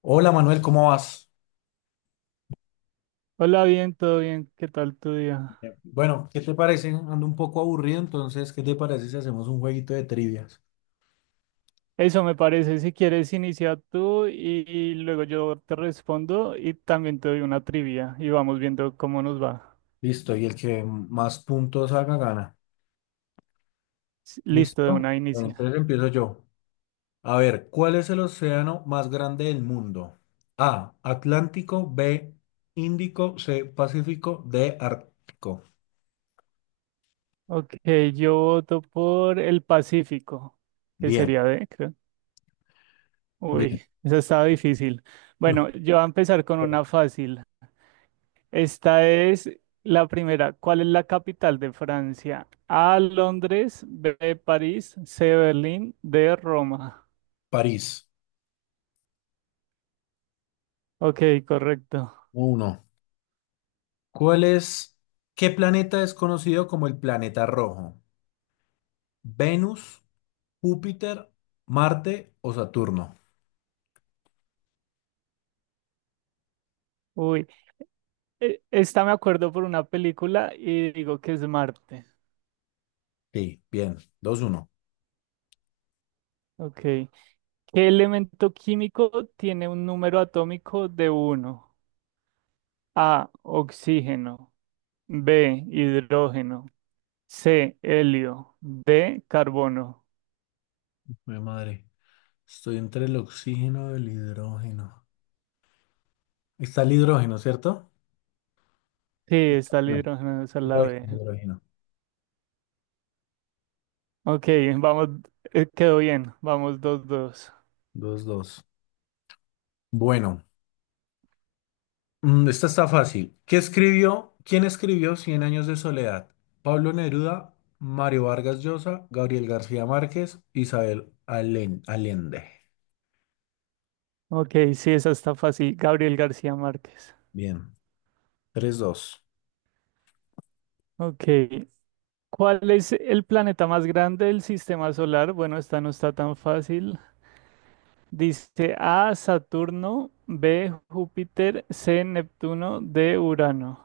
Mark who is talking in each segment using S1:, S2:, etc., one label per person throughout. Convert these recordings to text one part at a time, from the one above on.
S1: Hola Manuel, ¿cómo vas?
S2: Hola, bien, todo bien. ¿Qué tal tu día?
S1: Bien. Bueno, ¿qué te parece? Ando un poco aburrido, entonces, ¿qué te parece si hacemos un jueguito de trivias?
S2: Eso me parece. Si quieres, inicia tú y luego yo te respondo y también te doy una trivia y vamos viendo cómo nos va.
S1: Listo, y el que más puntos haga gana.
S2: Listo, de
S1: ¿Listo?
S2: una
S1: Bueno,
S2: inicia.
S1: entonces empiezo yo. A ver, ¿cuál es el océano más grande del mundo? A, Atlántico, B, Índico, C, Pacífico, D, Ártico.
S2: Ok, yo voto por el Pacífico, que
S1: Bien,
S2: sería de, creo.
S1: bien.
S2: Uy, esa estaba difícil.
S1: Ah,
S2: Bueno, yo voy a empezar con una fácil. Esta es la primera. ¿Cuál es la capital de Francia? A, Londres, B, París, C, Berlín, D, Roma.
S1: París,
S2: Ok, correcto.
S1: uno. ¿Cuál es, ¿Qué planeta es conocido como el planeta rojo? Venus. Júpiter, Marte o Saturno.
S2: Uy, esta me acuerdo por una película y digo que es Marte.
S1: Sí, bien. Dos uno.
S2: Ok. ¿Qué elemento químico tiene un número atómico de uno? A, oxígeno. B, hidrógeno. C, helio. D, carbono.
S1: Mi madre, estoy entre el oxígeno y el hidrógeno. Está el hidrógeno, ¿cierto?
S2: Sí, está el
S1: No,
S2: hidrógeno, esa es la
S1: hidrógeno,
S2: B.
S1: hidrógeno.
S2: Ok, vamos, quedó bien. Vamos, 2-2.
S1: Dos. 2. Bueno, esta está fácil. ¿Qué escribió? ¿Quién escribió Cien años de soledad? Pablo Neruda, Mario Vargas Llosa, Gabriel García Márquez, Isabel Allende.
S2: Ok, sí, esa está fácil. Gabriel García Márquez.
S1: Bien, tres dos.
S2: Ok. ¿Cuál es el planeta más grande del sistema solar? Bueno, esta no está tan fácil. Dice A, Saturno, B, Júpiter, C, Neptuno, D, Urano.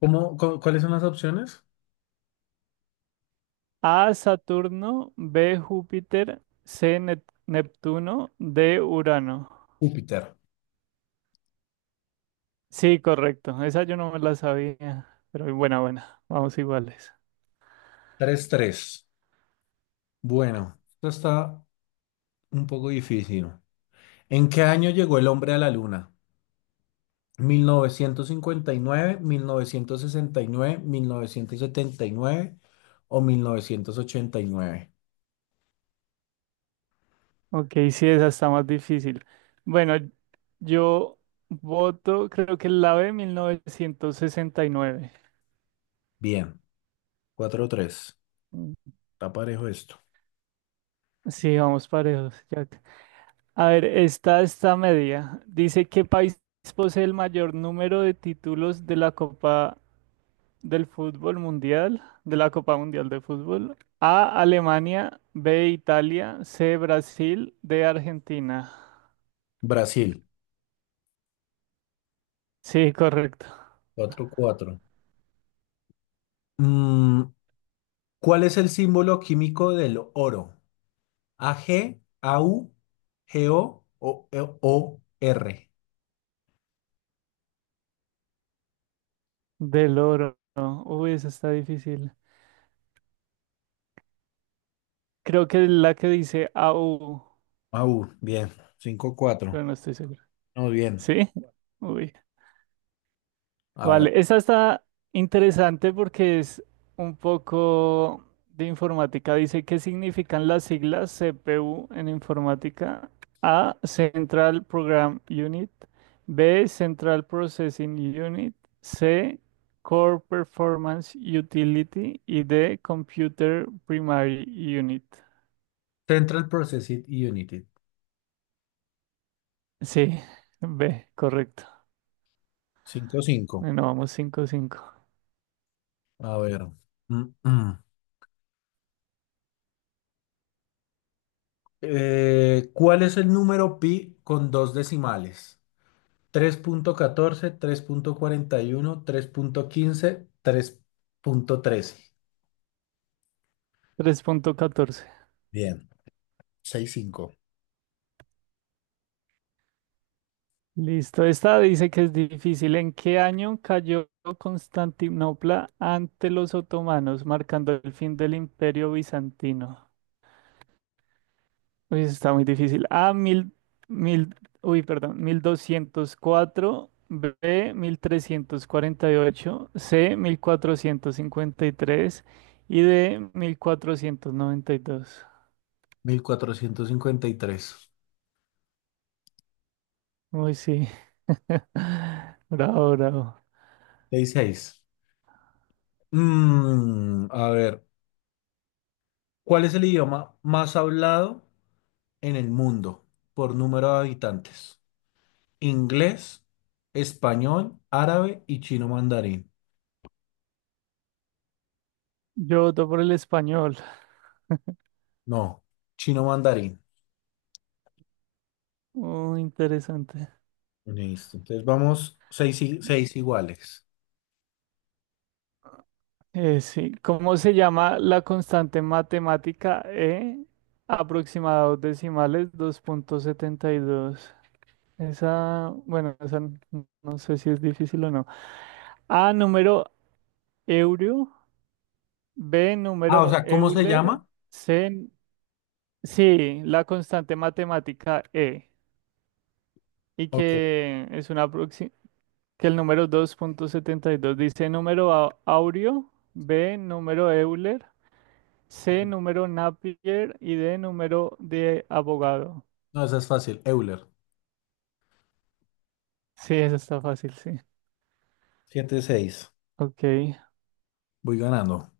S1: ¿Cuáles son las opciones?
S2: A, Saturno, B, Júpiter, C, Neptuno, D, Urano.
S1: Júpiter,
S2: Sí, correcto. Esa yo no me la sabía, pero buena, buena. Vamos iguales.
S1: tres tres. Bueno, esto está un poco difícil. ¿En qué año llegó el hombre a la luna? Mil novecientos cincuenta y nueve, 1969, nueve, sesenta setenta y nueve o 1989.
S2: Ok, sí, esa está más difícil. Bueno, yo voto, creo que la B, 1969.
S1: Bien, 4 tres. Está parejo esto.
S2: Sí, vamos parejos, Jack. A ver, esta está media. Dice, ¿qué país posee el mayor número de títulos de la Copa del Fútbol Mundial? De la Copa Mundial de Fútbol. A, Alemania, B, Italia, C, Brasil, D, Argentina.
S1: Brasil,
S2: Sí, correcto.
S1: 4 cuatro. Mm, ¿cuál es el símbolo químico del oro? ¿AG, AU, GO o R?
S2: Del oro. Uy, esa está difícil. Creo que es la que dice AU,
S1: AU, bien, 5 cuatro.
S2: pero no estoy seguro.
S1: Muy bien.
S2: ¿Sí? Uy.
S1: A ver.
S2: Vale, esa está interesante porque es un poco de informática. Dice, ¿qué significan las siglas CPU en informática? A, Central Program Unit. B, Central Processing Unit. C, Core Performance Utility. Y D, Computer Primary Unit.
S1: Central Processing Unit.
S2: Sí, B, correcto.
S1: Cinco cinco.
S2: Bueno, vamos 5-5
S1: A ver. Mm, mm. ¿Cuál es el número pi con dos decimales? tres tres tres punto catorce cuarenta y uno, tres punto quince, tres punto trece.
S2: 3,14.
S1: Bien,
S2: Listo, esta dice que es difícil. ¿En qué año cayó Constantinopla ante los otomanos, marcando el fin del Imperio Bizantino? Uy, eso está muy difícil. A, mil, 1204. B, 1348. C, 1453. Y D, 1492.
S1: 6-5. 1453.
S2: Uy, sí. Bravo, bravo.
S1: Seis. A ver, ¿cuál es el idioma más hablado en el mundo por número de habitantes? Inglés, español, árabe y chino mandarín.
S2: Yo voto por el español.
S1: No, chino mandarín.
S2: Muy interesante.
S1: Listo. Entonces vamos seis iguales.
S2: Sí, ¿cómo se llama la constante matemática E? Aproximados decimales 2,72. Esa, bueno, esa no sé si es difícil o no. A, número Eurio. B,
S1: Ah, o
S2: número
S1: sea, ¿cómo se
S2: Euler.
S1: llama?
S2: C, sí, la constante matemática E. Y
S1: Ok.
S2: que es una que el número 2,72 dice número Aurio, B, número Euler. C, número Napier y D, número de abogado.
S1: No, esa es fácil. Euler.
S2: Sí, eso está fácil, sí.
S1: Siete seis.
S2: Ok,
S1: Voy ganando.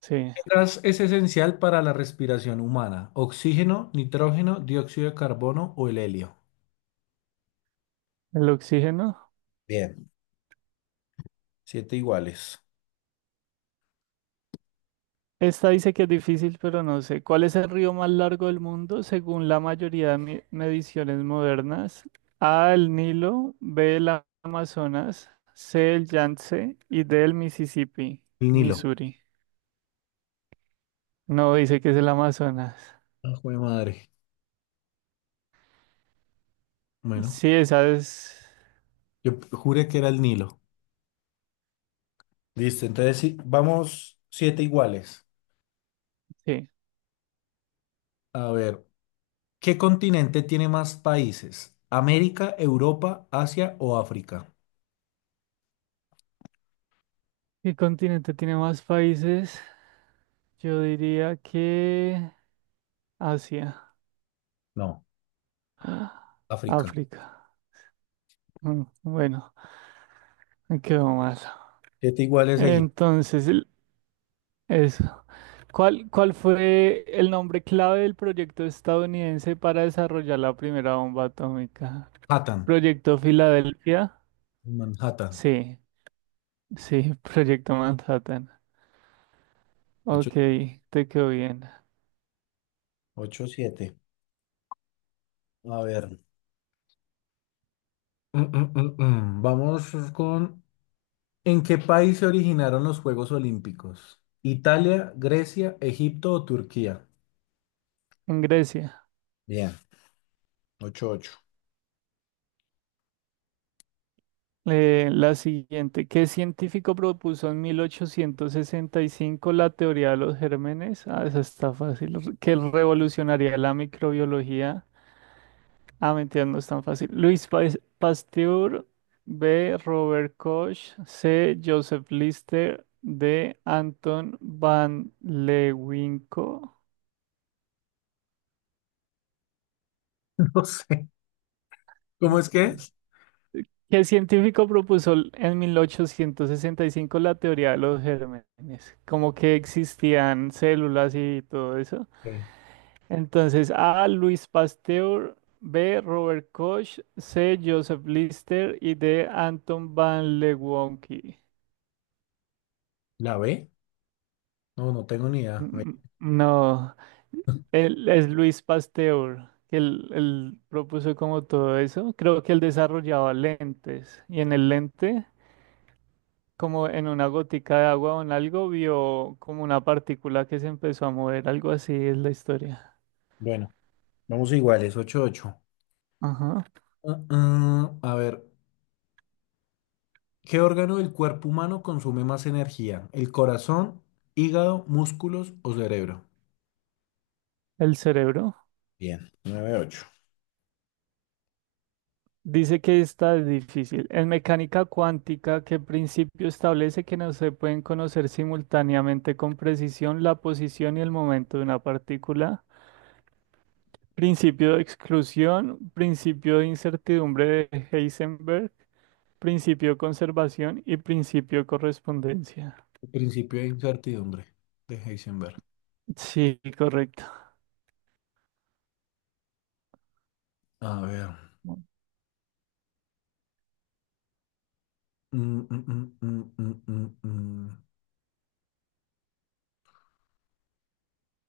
S2: sí.
S1: ¿Qué gas es esencial para la respiración humana? Oxígeno, nitrógeno, dióxido de carbono o el helio.
S2: El oxígeno.
S1: Bien. Siete iguales.
S2: Esta dice que es difícil, pero no sé. ¿Cuál es el río más largo del mundo según la mayoría de mediciones modernas? A, el Nilo, B, el Amazonas, C, el Yangtze y D, el Mississippi,
S1: El Nilo.
S2: Missouri. No, dice que es el Amazonas.
S1: Ah, jue madre. Bueno,
S2: Sí, esa es.
S1: yo juré que era el Nilo. Listo, entonces sí, vamos siete iguales.
S2: Sí.
S1: A ver, ¿qué continente tiene más países? ¿América, Europa, Asia o África?
S2: ¿Qué continente tiene más países? Yo diría que Asia,
S1: No, África.
S2: África. Mm. Bueno, me quedo más.
S1: Siete iguales seguidos.
S2: Entonces, eso. ¿Cuál fue el nombre clave del proyecto estadounidense para desarrollar la primera bomba atómica?
S1: Manhattan.
S2: ¿Proyecto Filadelfia?
S1: Manhattan.
S2: Sí, sí, Proyecto Manhattan.
S1: Ocho,
S2: Ok, te quedó bien.
S1: ocho, siete. A ver. Mm, mm, mm, mm. Vamos con... ¿En qué país se originaron los Juegos Olímpicos? ¿Italia, Grecia, Egipto o Turquía?
S2: En Grecia.
S1: Bien, ocho, ocho.
S2: La siguiente, ¿qué científico propuso en 1865 la teoría de los gérmenes? Ah, esa está fácil, que revolucionaría la microbiología. Ah, mentira, no es tan fácil. Luis Pasteur, B. Robert Koch, C. Joseph Lister, D. Anton van Leeuwenhoek.
S1: No sé. ¿Cómo es que es?
S2: ¿Qué científico propuso en 1865 la teoría de los gérmenes? Como que existían células y todo eso.
S1: Ok.
S2: Entonces, A. Luis Pasteur, B. Robert Koch, C. Joseph Lister y D. Anton van Leeuwenhoek.
S1: ¿La B? No, no tengo ni idea.
S2: Mm. No, él es Luis Pasteur, que él propuso como todo eso. Creo que él desarrollaba lentes y en el lente como en una gotica de agua o en algo, vio como una partícula que se empezó a mover, algo así es la historia.
S1: Bueno, vamos iguales, ocho ocho.
S2: Ajá.
S1: Ah, ah, a ver, ¿qué órgano del cuerpo humano consume más energía? ¿El corazón, hígado, músculos o cerebro?
S2: El cerebro.
S1: Bien, nueve ocho.
S2: Dice que está difícil. En mecánica cuántica, ¿qué principio establece que no se pueden conocer simultáneamente con precisión la posición y el momento de una partícula? Principio de exclusión, principio de incertidumbre de Heisenberg, principio de conservación y principio de correspondencia.
S1: El principio de incertidumbre de Heisenberg.
S2: Sí, correcto.
S1: A ver. mm, mm, mm, mm, mm, mm, mm.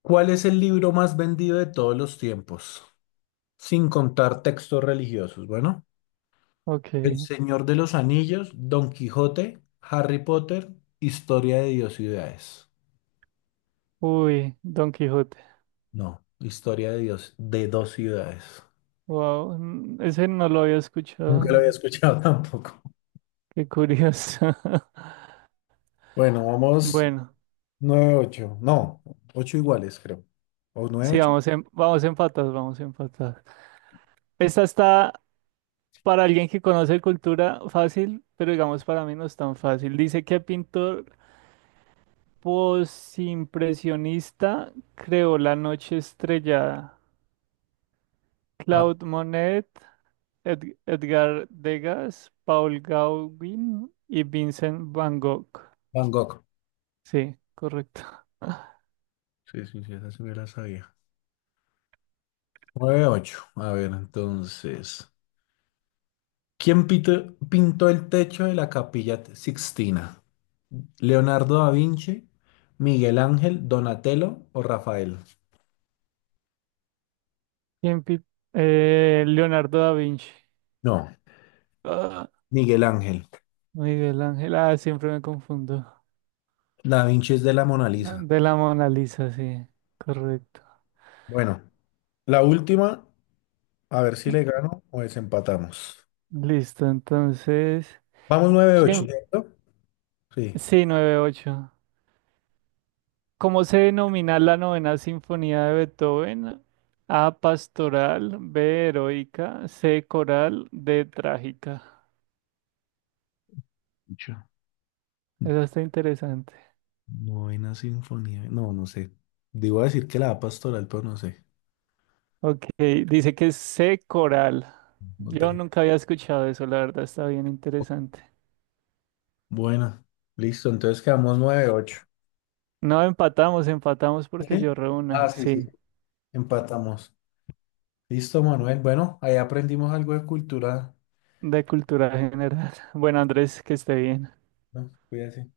S1: ¿Cuál es el libro más vendido de todos los tiempos? Sin contar textos religiosos. Bueno,
S2: Ok.
S1: El Señor de los Anillos, Don Quijote, Harry Potter, Historia de Dios y Ciudades.
S2: Uy, Don Quijote.
S1: No, historia de Dios, de dos ciudades.
S2: Wow, ese no lo había
S1: Nunca lo
S2: escuchado.
S1: había escuchado tampoco.
S2: Qué curioso.
S1: Bueno, vamos
S2: Bueno,
S1: nueve ocho. No, ocho iguales, creo. O nueve
S2: sí,
S1: ocho.
S2: vamos vamos empatados, vamos empatados. Esta está para alguien que conoce cultura fácil, pero digamos para mí no es tan fácil. Dice que pintor posimpresionista creó La Noche Estrellada.
S1: Ah,
S2: Claude Monet, Edgar Degas, Paul Gauguin y Vincent Van Gogh.
S1: Van Gogh.
S2: Sí, correcto.
S1: Sí, sí, sí, esa sí me la sabía. Nueve ocho. A ver, entonces. ¿Quién pintó el techo de la Capilla Sixtina? ¿Leonardo da Vinci, Miguel Ángel, Donatello o Rafael?
S2: ¿Quién pi- Leonardo da Vinci.
S1: No,
S2: Ah,
S1: Miguel Ángel.
S2: Miguel Ángel. Ah, siempre me confundo.
S1: Da Vinci es de la Mona
S2: Ah,
S1: Lisa.
S2: de la Mona Lisa, sí. Correcto.
S1: Bueno, la última. A ver si
S2: Y-
S1: le gano o desempatamos.
S2: Listo, entonces.
S1: Vamos nueve ocho.
S2: ¿Quién?
S1: ¿Cierto? Sí.
S2: Sí, 9-8. ¿Cómo se denomina la novena sinfonía de Beethoven? A, pastoral, B, heroica, C, coral, D, trágica.
S1: Mucho.
S2: Eso está interesante.
S1: Novena sinfonía. No, no sé. Digo a decir que la da pastoral, pero no sé.
S2: Ok, dice que es C, coral.
S1: No
S2: Yo
S1: tengo.
S2: nunca había escuchado eso, la verdad está bien interesante.
S1: Bueno, listo, entonces quedamos nueve ocho.
S2: No, empatamos, empatamos porque
S1: ¿Sí?
S2: yo
S1: Ah,
S2: reúna,
S1: sí, sí.
S2: sí,
S1: Empatamos. Listo, Manuel. Bueno, ahí aprendimos algo de cultura,
S2: de cultura general. Bueno, Andrés, que esté bien.
S1: ¿no? Cuídate.